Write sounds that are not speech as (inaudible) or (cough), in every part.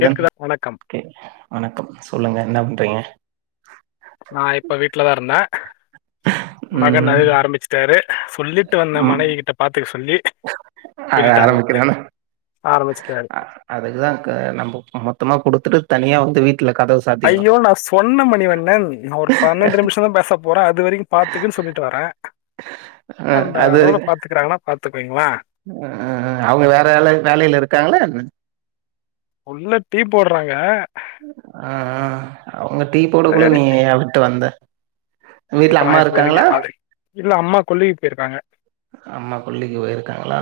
கேட்குதா வணக்கம் வணக்கம் சொல்லுங்க என்ன ரீங்க நா இப்ப வீட்டு்லதா இருந்தெ மகன் ம் அழுக ஆரம்பிச்சிட்டாரு சொல்லிட்டு வந்த மனைவி கிட்ட பாத்துக சொல்லி அழ விட்டுட்டாங்க ஆரம்பிக்கிறானா ஆரம்பிச்சிட்டாரு அதுக்குதா க நம்ப மொத்தமா குடுத்துட்டு தனியா வந்து வீ ஐயோ நா சொன்ன மணிவண்ணன் நா ஒரு பன்னென்டு நிமிஷந்தா பேச போறே அது வரைக்கு பாத்துக்கன் சொல்லிட்டு வரேன் அ அந்த அது அளவுல பாத்துக்கிறாங்கனா பாத்துக் அ அவுங்க வேற வேலை வேலைல இருக்காங்களா என்ன உள்ள டீ போட்றாங்க ஆ ஆ அவுங்க டீ போட்றகுள்ள நீ ஏ விட்டு வந்த வீட்ல இப்ப நா அம்மா இருக்காங்களா (unintelligible) இல்ல அம்மா கொள்ளைக்கு போயிருக்காங்க அம்மா கொல்லிக்கு போயிருக்காங்களா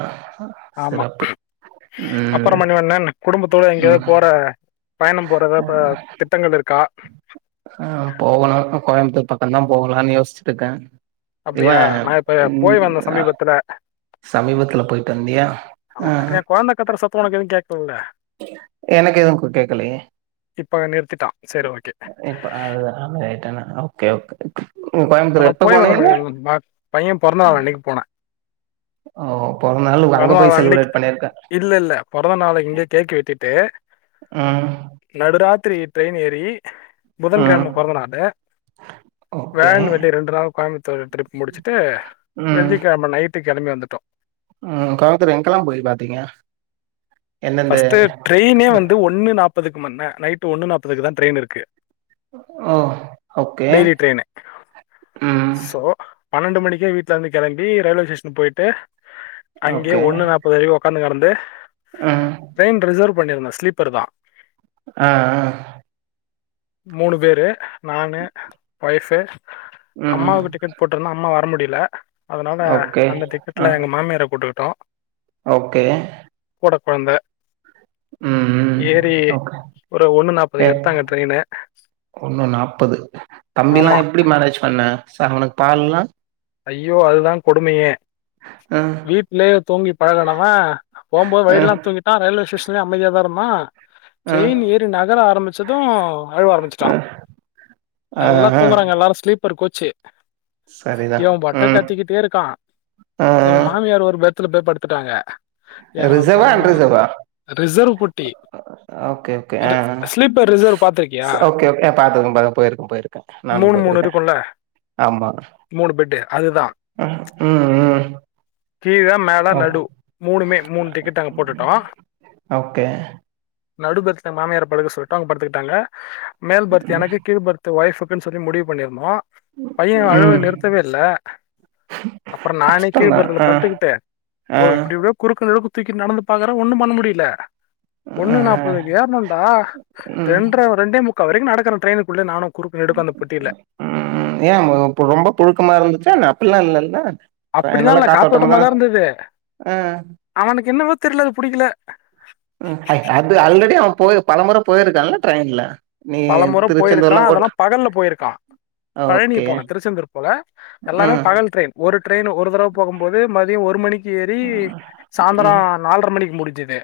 ஆமா சிறப்பு ம் அப்பறம் மணிவண்ணன் குடும்ப த்தோட எங்யாது ம் போற பயணம் போறதா ப திட்டங்கள் இருக்கா பக்கொந்தா போகலான் யோசிச்சுட்டுக்கே அப்டியா நா இப்ப போய் வந்தெ அஹ், சமீபத்துல சமீபத்துல போயிட்டு வந்தியா ஆமா ஆ ஆ எ கொழந்த கத்துற சத்த உனக்கு எதுவு கேக்கலல்ல எனக்கு எதுவு கேக்கலயே இப்ப நிறுத்திட்டான் சரி ஓகே இப்ப அழுத ரைட் என‌ ஓகே ஓகே இப்பனா கோயம்புத்தூர் எப்ப போய் வந்த போனீங்க மனிவண்ணன் ப பைய பொறந்தநாள் அன்னக்கி போனே ஓ பொறந்த நாள் அங்க போய் பொறந்நாள் அன்னக்கி செலிப்ரேட் பண்ணிருக்க இல்லெல்ல பொறந்த நாள இங்கக் கேக்கு வெட்டிட்டு ம் திரி ட்ரெயன் ஏறி ம் புதன்கிழம பொறந்தநாளு ஓகே வியாழன் வெள்ளி ரெண்டு நாள் கோயம்பத்தூர் டிரிப் முடச்சுட்டு ம் வெள்ளிக்கெழம நை ட்டு கெளம்பி வந்துட்டோ ம் கோயம்புத்தூர் எங்கெல்லா போயி பாத்தீங்க எந்தெந்த ஃபஸ்ட்டு ட்ரெயினே இடத் வந்து ஒன்னு நாப் பதுக்குமன்ன நைட்டு ஒன்னு நாப்பதுக்கு தா ட்ரெயின் இருக்கு ஓ ஓக்கே டெய்லி ட்ரெயின் ம் ஸோ பன்னெண்டு மணிக்கே வீட்லருந்து கெளம்பி ரயில்வே ஸ்டேஷன் போயிட்டு அங்கயே ஓகே ஒண்ணு நாப்பது வரைக்கு ஒக்காந்து கெடந்த து ம் ட்ரெயின் ரிசர்வ் பண்ணியிருந்த ஸ்லீப்பருதா அ அ மூணு பேரு நானு ஒய்ஃப்பு ம் அம்மாவுக்கு டிக்கெட் போட்டுருந்தோ அம்மா வர முடில் ல அதனால ஓகே அந்த ஆ டிக்கெட்ல எங்க மாமியார போட்டுக் டோ ஓகே கூட கொழந்த ம்ம் அப்பறோ ஒரு ஒன்று கே நாற்பதுக்கு எடுத்தாங்க ட்ரெயின் ஒன்னு நாப்பது தம்பில்லா ஆமா எப்டி மேனேஜ் பண்ண (unintelligible) பால்லா ஐயோ அதுதா கொடுமையே அ வீட்லயே தூங்கி பழகனவ போம்போது அ வழில்லா தூங்கிட்டா ரயில்வே ஸ்டேஷன் அமதியாதா இருந்தா அ ட்ரெயின் ஏறி நகர ஆரம்பிச்சது அழுவ ஆரம்பிச்சிட்டா அ ஆ நல்லா ஆ தூங்குறாங்க எல்லாரு ஸ்லீப்பர் கோச் செ சரிதா இவ பாட்டுக் ம் கத்திக்கிட்டே இருக்கா ஆ எங்க மாமியார் ஒரு பெத் த்துல போய் படுத்துட்டாங்க என் ரிசர்வா பொண்ணு அண்ரிசர்வா ரிசர்வ் புட்டி ஓகே ஓகே அஅ ஸ்லீப்பர் ரிசர்வ் பார்த்துருக்கியா ஓகே ஓகே பாத்ததும் (unintelligible) போயிருக்க போயிருக்க நானும் மூணு மூணு போயிருக்க இருக்கும்ல ஆமா மூணு பெட்டு அதுதா ம் ம் ம். கீழ மேல ஓ நடு மூ மூணுமே மூண் டிக்கெட் நாங்க போட்டுட்டோ ஓகே நடு பெட்ல மாமியார படுக்க சொல்ட்டோ அவுங்க படுத்துக்கிட்டாங்க மேல் பர்த்து எனக்கு கீழ் பர்த்து ஒய்ஃப்க் அப்டின் சொல்லி முடிவு பண்ணிருந்தோ பைய அழுவ ம் நிறு தவே இல்ல அப்பறோ நானே கீழ் கஷ்டந்தா பர்த்துல ஆ படுத்துக்கிட்டு ஆ ஒரு இப்டிவே குறுக்கு நெருக்கு தூக்கி நடந்து பாக்குற ஒன்னும் பண்ண முடில ஆ ஒன்னு நாப்பதுக்கு ஏற்ணோன்டா ம் தெண்டற ரெண்டே முக் முக்கா வரைக்கு நடக்குற ட்ரெயினுக்குள்ள நானோ (unintelligible) ஏ (unintelligible) ரொம்போ புழுக்கமா இருந்துச்சா என்ன அப்பெல்லா இல்லல்ல ட்ரெயின் நல்லா அப்டிதால்ல காத்தோட்டமா தான காத்தோட்டமாதா இருந்தது ஆ அவனுக்கு என்னவோ தெரில அது புடிக்கல ம் ஏய் அது ஆல்ரெடி அவ போய் பலமுற போயிருக்கான்ல ட்ரெயின்ல நீ பலமுற போயிருக்கா திருச்செந்தூர்லா அதெல்லா கூட்டு பகல்ல போயிருக்கா பழனி ஓகே போன திருச்செந்தூர் போல எல்லாமே ம் பகல் ட்ரெயின் ஒரு ட்ரெயின் ஒரு தடவ போகும்போது மதியோ ஒரு மணிக்கு ஏறி சாந்தரோ ம் நால்ர மணிக்கு முடிஞ் சுது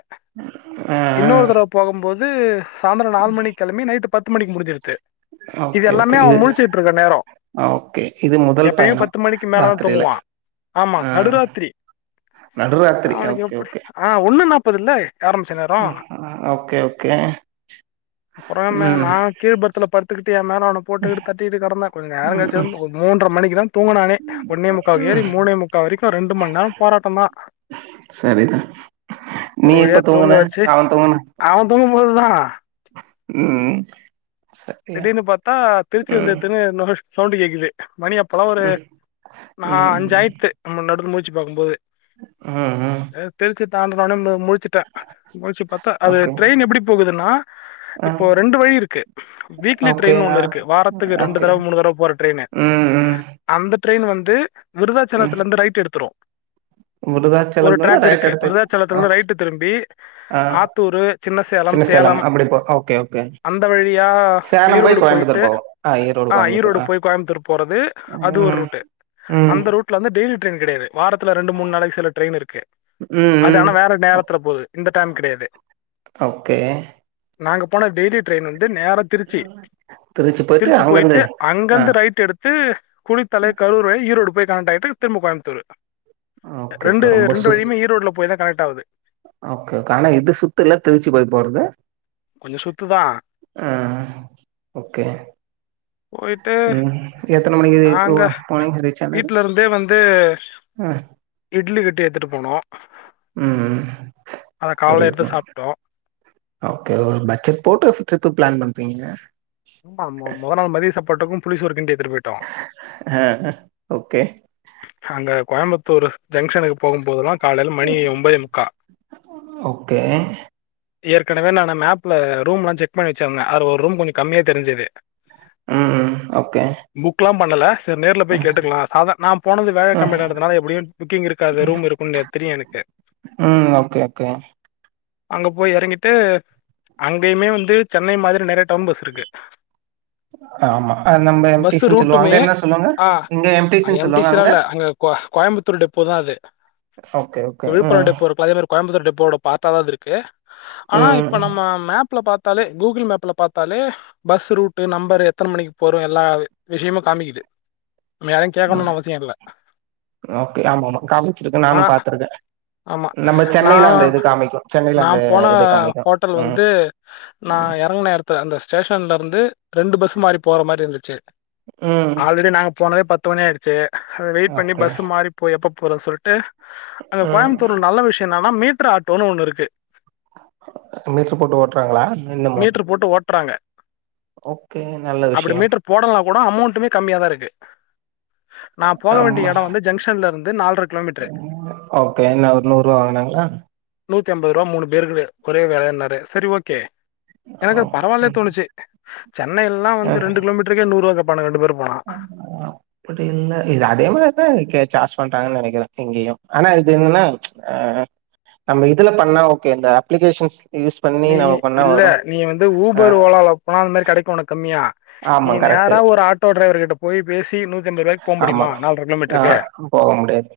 ஆ இன்னொரு தடவ போகம்போது து சாந்தரோ நாலு மணிக்கெழம்பி நைட்டு பத்து மணிக்கு முடுஞ்சுருச்சு ஆ இது ஓகே ஓகே எல்லாமே அவ முழுச்சுட்ருக்க நேரோ ஓகே இது முதல் எப்பயு பயணம் பத்து மணிக்கு மேலதா ராத்திரில தூங்குவா ஆமா ஆ நடுராத்திரி நடுராத்திரி அவனுக்கு எப்படி ஆ ஒண்ணு நாப்பது இல்ல ஆரம்பிச்ச நேரம் ம்க்ம் ஓகே ஓகே ம் நா கீழ் பர்த்துல படுத்துக்கிட் டு மேல அவன போட்டு எடுத் தட்டிட்டு கடந்த கொஞ்ச நேரங் ம் கழுச்சு வந்து ஒரு மூணற மணிக்குதா தூங்குனானே ஒன்னே முக்கா ஏறி ம் மூணே முக்கா வரிக்கு ரெண்டு மண் நேரோ போராட்டந்தா சரிதா நீ ஒரு வழியா எப்ப தூங்க தூங்குன வச்சு அவன் தூங்குனா அவ தூங்கும் போதுமா ம் சரியா திடீர்னு பாத்தா திருச்சி ம் வந்துருத்துன்னு (unintelligible) சவுண்டு கேக்குது மணி அப்பல்லா ஒரு ம் நா ம் அஞ்சாயிரத்து ஆமா நடுவுல (unintelligible) சுத்தி பாக்கும்போது ம் ம் தாண்டுனொனே (unintelligible) முழுச்சுட்டா முழுச்சுப் பாத்தா அது ஓகே ட்ரெயின் எப்படி போகுதுன்னா ஆ இப்போ ரெண்டு வழி இருக்கு லிக்லி ஓகே ட்ரெயின்னு ஆ ஒன்னு இருக்கு வாரத்துக்கு ரெண்டு ஓகே தடவ மூணு தடவ போற ட்ரெயின்னு ம் ம் அந்த ட்ரெயின் வந்து ம் விருதாச்சலத்துல இருந்து ரைட் எடுத்துரு ஒரு விருதாச்சலத்துலருந்து ட்ராக் ரைட் இருக்கு எடுத்து விருதாச்சலத்துல இருந்து ஓகே ரைட் திரும்பி ஆ ஆத்தூரு சின்ன சேலம் சேலம் அப்படி போ ஓகே ஓகே அந்த வழியா சேலம் போய் ஈரோடு போயிட்டு கோயம்புத்தூர் போவோம் ஆ கோயம்புத்தூர் ஈரோடு போய் கோயம்புத்தூர் போறது அது ஒரு ம் ரூட்டு ம் அந்த ரூட்ல இருந்து இப்டியே டெய்லியு ட்ரெயின் கெடையாது வாரத்துல ரெண்டு மூணு நாளாய் சில ட்ரெயின் இருக்கு ம் அது ம் ஆனா வேற ஓக் நேரத்துல போது இந்த டைம் கிடையாது ஓகே நாங்க போன டெய்லி ட்ரெயின் வந்து நேரா திருச்சி திருச்சி போயிட்டு ஆ அங்கந்து ரைட் எடுத்து குளித்தலை கருரை ஈரோடு போய் கரெக்டான டைதுக்கு திரும்ப கோயம்புத்தூரு ஓகே ரெண்டு ஓகே ரொம்ப ரெண்டு சுத் வழியுமே ஈரோடு்ல போய் தா கனெக்ட் (unintelligible) ஓகே ஓகே ஆனா இது சுத்து இல்ல திருச்சு போய் போறது கொஞ்ச சுத்துதான் ஆ ஓகே போயிட்டு ம் எத்தன மணிக்கு இப்போ நாங்க போனீங்க ரீச் ஆனது வீட்ல இருந்தே வந்து ஆ இட்லி கட்டி எடுத்துட்டு போனோம் ம் அத ஒரு காலைல எடுத்து சாப்டோம் ஓகே ஒரு பட்ஜட் போட்டு ட்ரிப்பு பிளான் பண்ணுறீங்க புல்லிசு ஓர்கிங் டே ஆ ஓகே அங்க கோயம்புத்தூரு ஜங்க்ஷனுக்கு போகும்போதெல்லாம் காலையில மணி ஒன்பதே முக்கா ஓகே ஏற்கனவே நா மேப்ல ரூம்லாம் செக் பண்ணி வச்சிருந்தேன் அது ஒரு ரூம் கொஞ்சோ கம்மியா தெரிஞ்சது ம் ம் ஓகே புக்லாம் பண்ணல நேர்ல போய் ம் கேட்டுக்லாம் சாதா நா போனது வேற கம்பெனி கிறத்துனால எப்டியும் புக்கிங் இருக்காது ரூம் இருக்கும்னு தெரியும் எனக்கு ம் ஓகே ஓகே அங்க போய் எறங்கிட்டு அங்கயுமே வந்து சென்னை மாரி நெறைய டவுன் பஸ் இருக்கு. ஆமா நம்ம எம் டி பஸ் சி னு சொல்லுவோம் அங்க என்ன சொல்லுவாங்க இங்க எம் டி சி னு சொல்லு சி லா இல்ல அங்க கோயம்புத்தூர் டிப்போ தா அது ஓகே ஓகே விழுப்புரம் ம் டிப்போ இருக்குல அதே மாரி கோயம்புத்தூர் டிப் போ ஓட பாத் ஆது இருக்கு ஆனா இப்ப ம் நம்ம மேப் ல பாத்தாலே கூகுள் மேப்ல பாத்தாலே பஸ் ரூட் நம்பர் எத்தன மணிக்கு போறோம் எல்லா விஷயமும் காமிக்குது நம்ம யாரையும் கேக்கனும் ம் அவ ஓகே ஆமா ஆமா காமிச்சிருக்கேன் ஆனா நானும் பாத்துருக்கன் ஆமா. நம்ம சென்னையில நான் அந்த இது காமிக்கும் சென்னையில அந்த நான் போன இது காமிக்கும் ஹோட்டல் ம் வந்து ஸ்டேஷன்ல இருந்து ரெண்டு பஸ் மாறி போற மாரி இருந்திச்சு ம் ஆல்ரெடி நாங்க போனதே பத் த்து மணி ஆயிடுச்சு அத வெயிட் பண்ணி ஓகே பஸ்ஸு மாறி போய் எப்பப் போற‌ சொல்ட்டு அங்க ம் கோயம்புத்தூர்ல நல்ல விஷ்யொ என்னன்னா மீ ட்ரு ஆட்டோன்னு ஒன்னு இருக்கு மீட்ரு போட்டு ஓட்றாங்களா இன்னமொ மீட்டர் போட்டு ஓட்டுறாங்க. ஓகே நல்ல அப்படி விஷ்யம் மீட்டர் போடலனா கூட அமௌண்டுமே கம்மியா தா இருக்கு நா போக வேண்டி ஆமா எடொ வந்து ஜங்ஷன்லருந்து நால்ர கிலோமீட்ரு ம். ஓகே என்ன ஒரு நூறு ரூவா வாங்குனாங்களா நூ த்திஅம்பதுருவா மூணு பேருகு ஒரே வெலன்னாரு செரி ஓகே எனக்கு ஓகே பரவால்ல ம். தோணுச்சி சென்னைல்லா வந்து ரெண்டு கிலோமீட்டருக்கே நூறுவா கேப் பானுங் ரெண்டு பேரு ஆ அப்புடி இல்ல இது அதே மாரிதா இக்கே சார்ஜ் பண்றாங்கன் நெனக்கிறே இங்கெயு ஆனா இது என்னன்னா ஆ நம்ம இதுல பண்ணா ஓகே இந்த அப்ளிகேஷன்ஸ் யூஸ் பண்ணி நீ நம்ம பண்ணா இல்ல வரு நீ வந்து ஆ ஊபர் ஓலால போனா அந் மாரி கெடக்கு ஒனக் கம்மியா நீ ஆமா கரெக்ட்டு நேரா ஒரு ஆட்டோ டிரைவர் கிட்டப் போய் பேசி நூ த்தம்பருவாய்க்கு போ ஆமா. முடிமா நால்ர ஆ கிலோமீட்ருக்கு போக முடியாது.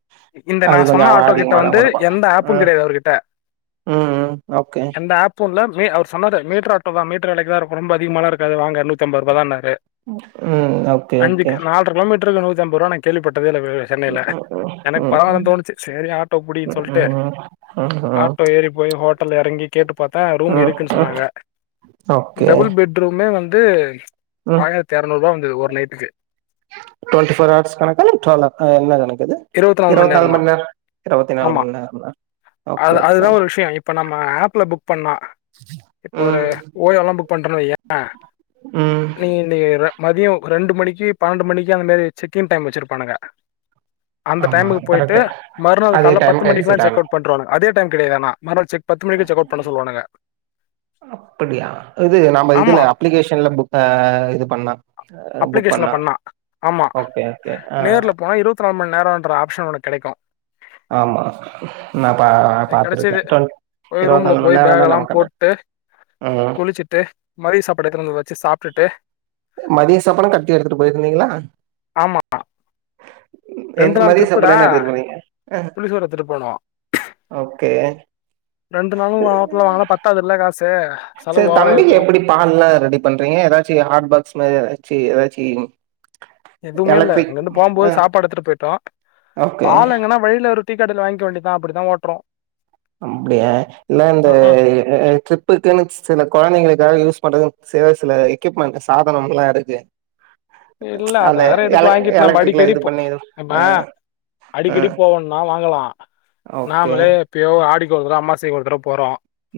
இந்த நா அது கொஞ்சம் சொன்ன அவன் ஆட்டோ கிட்ட அதிகமா தான் வந்து குடுப்பா. எந்த ஆப்பு ம், கெடையாது அவர்கிட்ட ம், ம். ஓகே. எந்த ஆப் (unintelligible) அவர் சொன்னாரு மீட்ரு ஆட்டோதா மீட்ரு வெலக்கி தா இருக்கு ரொம்ப அதிகமால்லா இருக்காது வாங்க நூத் தம்பருபாதான்னாரு ம், ஓகே, ஓகே. அஞ்சுக்கு நால்ர கிலோமீட் ட்ருல நூத்தி அம்பர்வா நா கேள்விபட் டதே இல்லப சென்னைல ம், ம், எனக் ம், பரவால்லன் தோணுச்சு செரி ஆட்டோ புடீன் ம், சொல்ட்டு ம், ம், ஆட்டோ ஏறி போய் ஹோட்டல்ல எறங்கி கேட்டு பாத் த ரூம் ம். இருக்குன் சொன்னாங்க ஓகே. டபுள் பெட் ரூமே வந்து ஆயிரத்தி எரநூறுவா வந்தது ஒ ரு நைட்டுக்கு டொன்டிஃபோர் ஹவர்ஸ் கணக்கா இல்ல ட்வல் ஆ என்ன கணக்கிது இருவத் நாலு மண் நேர் இருவத்தி நாலு ஆமா. மணி நேரங்களா அது ஓகே ஓகே அதுதான் ஒரு விஷயம். இப்ப நம்ம ஆப்ல புக் பண்ணா இப்போ ஒரு ம், ஓயோல்லா புக் பண்றனு வையே ம். நீ நீ ர மதியொ ரெண்டு மணிக்கி பன்னண்டு மணிக்கி அந்த மாரி செக்கின் டைம் வச்சுருப்பானுங்க அந்த ஆமா டைமுகு போயிட்டு கரெக்ட்டு. மறுநாள் அதே கால்ல பத்து டைம்க்கு மணிக்குல்லா எக்ஸிட் செக் ஆகணும். அவுட் பண்றுவானுங் அதே டைம் கெடயாதானா மற செக் பத்து மணிக்கி செக்கோட் அப்பிடியா இது நாம்ம ஆமா, இதுல அப்ளிகேஷன்ல புக் அ இது பண்ணா அப்ளிகேஷன்ல பண்ணா ஆமா ஓகே ஓகே ஆ நேர்ல போனா இருவத்தி நால் மண் நேரொன்ற ஆப்ஷன் ஒனக்கெடைக்கு ஆமா நான் பா (unintelligible) கெடச்சது பாத்துருக்கேன் டுவென் போய் இருபத்தி ரூம்ல நாலு மணி போய் நேரம் பேக் தான் எல்லாம் நமக்கு அந்த போட்டு ம் குளிச்சுட்டு மதிய சாப்பாடு எடுத்துன்னு வந்தத வச்சு சாப்ட்டுட்டு மதிய சாப்பாடு கட்டி எடுத்துட்டு போயிருந்தீங்ளா? ரெண்டு நாள் ட்ரிப்புடா போனீங்க ஆ புளி சோறு எத்துட்டு போனோ ஓகே ரெண்டு நாளு‌ ஹோட்டல்ல வாங்குனா பத்தாதுல்ல கா சேர் தம்பிக்கு எப்பிடி பால்ல ரெடி பண்றீங்க எதாச்சு ஹாட் பாக்ஸ் மார் எதா ச்சி எதாச்சி எதுவ்மே இல்ல அங்கந்து போம்போது சாப்பாடு எத்துட்டு போயிட்டோ ஓகே பால் எங்கனா வழில ஒரு டீக்கடைல வாங்கிக்க வேண்டி தா அப்புடிதா ஓட்றோ அப்டியா இல்ல இந்த ட்ரிப்பு க்குனு சில கொழந்தைங்களுக்காக யூஸ் பண்றதுன் சில சில எக்யூப்மெண்ட் சாதனம்லா இருக்கு இல்ல அத அந்த வேற எதுக்கு எலக் வாங்கிட்டு நம்ப எலக்ட்ரிக்ல அடிக்கடி இது போ பண்ணி இது நம்ம ஆ ஆ அடிக்கடி போவோன்னா வாங்கலா ஓகே. நாமளே எப்பயோ ஆடிக் கு ஒரு தட அம்மாசைக்கு ஒரு தடவ் போறோ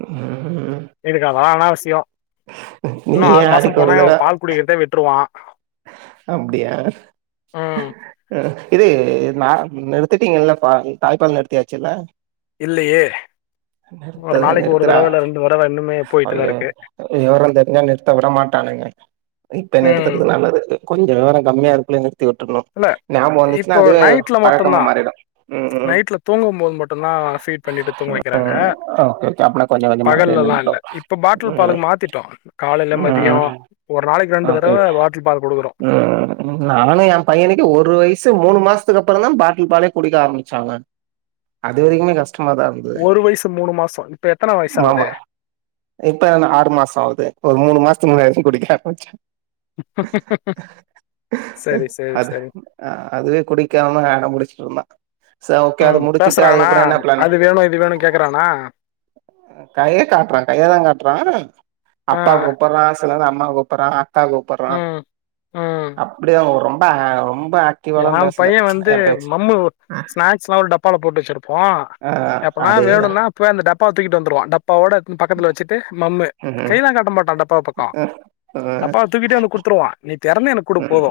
ம். எதுக்கு அதல்லா அனாவசியொ இன்னு நீயே ஆறு மாசம் ஆடிக்கு ஒரு போனா இவ தடவ பால் குடிக்கிறதே விட்ருவா அப்டியா ம் ஆ இது நா நிறுத்திட்டீங்கள்ள பால் தாய்ப்பால் நிறுத்தியாச்சிள்ள இல்லையே ஒரு நிறுத்தல நாளைக்கு ஒரு நிறுத்துறா தடவ இல்ல ரெண்டு தடவ இன்னுமே போயிட்டுதா ஐய இருக்கு வெவரந் தெருஞ்சா நிறுத்த விட மாட்டானுங்க இப்ப ம் நிறுத்துறது நல்லதுக்கு கொஞ்ச வெவரொ கம்மியா இருக்கலெ நிற் இல்ல இப்போ நைட்ல பழக்கமா மட்டுந்தா மாறிடும். ம் ம் நைட்ல தூங்கும்போது மட்டுந்தா ஃபீட் பண்ணிட்டு தூங்க வக்கிறாங்க ம். Okay okay. அப்பனா கொஞ்ச கொஞ்சமா அப்டியே பகல்லெல்லா இல்ல நின்னுடும். இப்ப பாட்டில் ம் பாலுக்கு மாத்திட்டோ காலைல மதியொ ம். ஒரு நாளைக்கு ரெண்டு ஓகே. தடவ பாட்டில் பால் குடுக்குறோ ம் நானு எ பையனு க்கு ஒரு வயசு மூணு மாசத்துக்கு அப்பறந்தா பாட்டில் பாலே குடிக்க ஆரமிச்சாங்க அது வரைக்குமே கஷ் டமாதா இருந்தது ஒரு வயசு மூணு மாசோ இப்ப எத்தன வயசு ஆவுது மாமா இப்ப ந ஆறு மாசொ ஆவ்து இப்ப ஒரு மூணு மாச சும்மா ஆச்சும் குடிக்கிறா (unintelligible) சரி சரி அது சரி அ அதுவே குடிக்காம அடம்புடுச்சுட்ருந்தா சொ ஓகே அது ம் முடுச்சுட்டு பேசுறானா அதுக்கப்றொ என்ன ப்ளானு அது வேணு இது வேணு கேக்குறானா கைய காட்றா கையதா காட்றா ஆ அப்பா கூப்பட்றா சில நேரொ அம்மா கூப்புர்றா தா கூப்பர்றா ம் ம் ஓ ரொம்ப‌ அ ரொம் ஏ பைய வந்து மம்மு ஸ்நாக்ஸ்லா ஒரு டப்பால போட்டு வச்சிருப்போ ஆ எப்பனா அதேதா வேணுன்னா போய் அந்த டப் பா தூக்கிட்டு வந்துருவா டப் பவுடாக்குன் பக்கத்துல வச்சிட்டு மம்மு ம் கைலா காட்ட மாட்டான் டப் போ பக்கோ ம் ம் நப்பாவ தூக்கிட்டே வந்து குடுத்துருவா நித் திறமை எனக்குடு போது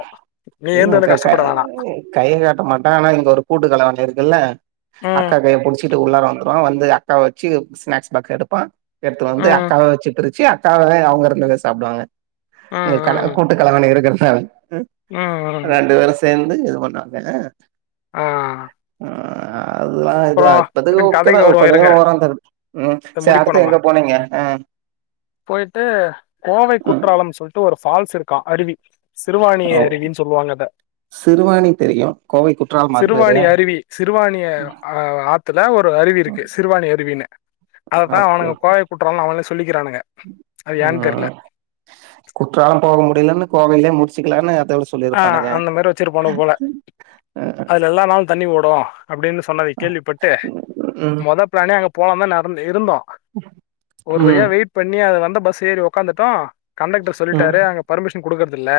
நீ ஏந்தடா கஷ் கையி கை காட்ட மாட்டா அனா இங்க ஒரு கூட்டு கலவாணி இருக்குல்ல ம் அக்கா கைய புடிச்சிட்டு உள்ளார வந்துருவா வந்து அக்கா வெச்சு ஸ்நாக்ஸ் பாக்கு எடுப்பா எடுத்து வந்து ம் அக்காவ வெச்சு பிரிச்சு அக் அக்கவே அவுங்க இருந்தவே சாப்புடுவாங்க இங்க ம் கல ம் கூட்டுக்கலவாணி இருக்குறது (unintelligible) ம் ம் ம் ரெண்டு வேரு சேந் என்னுங்க பண்ணாங்க ஆ ஆ அதுல்லா இதா அப்றோ இப்பது இருங் ஓகே தா கதைக்கு வருவோ கொஞ்ச இருங்க ஓர தருது உம் இத சேர் முடிப்போ அடுத்து நம்ம எங்க போனீங்க ஆ போயிட்டு கோவை உம் குற்றாலம் சொல்ட்டு ஒரு ஃபால்ஸ் இருக்கா அருவி சிறுவாணிய அருவின் சொல்லுவாங்க அத சிறுவாணி தெரியு கோவை குற்றாலம் அது பேரு சிறுவாணி அருவி சிறுவாணிய பாத்துப் ல்ல ஒரு அருவி இருக்கு சிறுவாணி அருவினு அதுதா அவனுங்க கோவை குற்றால அவனே சொல்லிக்கிறானுங்க அது ஏன்னு தெர்ல உம் குற்றாலம் போக முடியலனு கோவையிலயே முடிச்சிக்கலான்னு ஆ அந்த மாரி வச்சிருப்பானுவ போல அதுல எல்லா நாலு தண்ணி ஓ போ அப்பிடின் சொன்னது கேள்விப்பட்டு ம் மொதல் ப்ளேனே அங்கப் போவாம நடந்து இருந்தோ ஒரு வழியா ம் வெயிட் பண்ணி அது வந்தப் பஸ் ஏறி ஒக்காந்துட்டா கண்டக்டர் ம் சொல்லிட்டாரு அங்க பர்மிஷன் குடுக்குறதுல்ல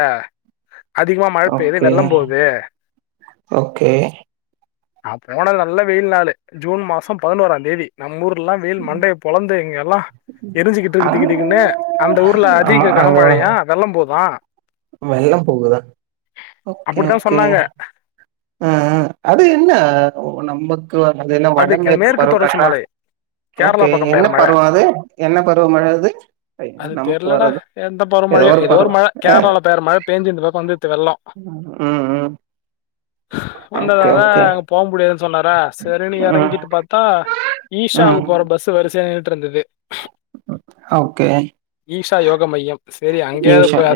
அதிகமா மழ் பெய்யுது ஓகே வெள்ளம் போதே ஓகே நா போனது நல்ல வெயில் நாளு ஜூன் மாசம் பதினொரா தேதி நம்ம ஊர்த் இங்குள வெயில் மண்டைய பொழந்து இங்க எல்லா எரிஞ்சுகிட்டு அங்க திகுதிகுனு அந்த ஊர்ல ஆமா அதிக அங்க கனமழையா வெள்ள போதா வெள்ளம் போகுதா ஓகே அப்டித்தா ஓகே சொன்னாங்க அ அது என்ன ஓ நம்பத் (unintelligible) வட அதுக்கு மேற்கு பருவ தொடர்ச்சி காற்றா மலை ஓகே கேரளா பக்கம் என்ன பெய்ற மழ பருவோ அது என்ன பருவமழ அது அது நமக்கு தெர்லடா வரதா எந்த ஏதோ ஒரு பருவ் அ பேயிஞ்சு இந்து பக்கோ வந்தது அ ஆ வந்ததாதா அங்க போ முடியாதுன்னு சொன்னாரா ம் இறங்கிட்டு பார்த்தா ம் ஈஷாவுக்கு போற பஸ் வரிசைய நின்ட்டு வந்தது ஓகே ஈஷா யோக மையம் சரி அங்கேயாவது யூஷா போய்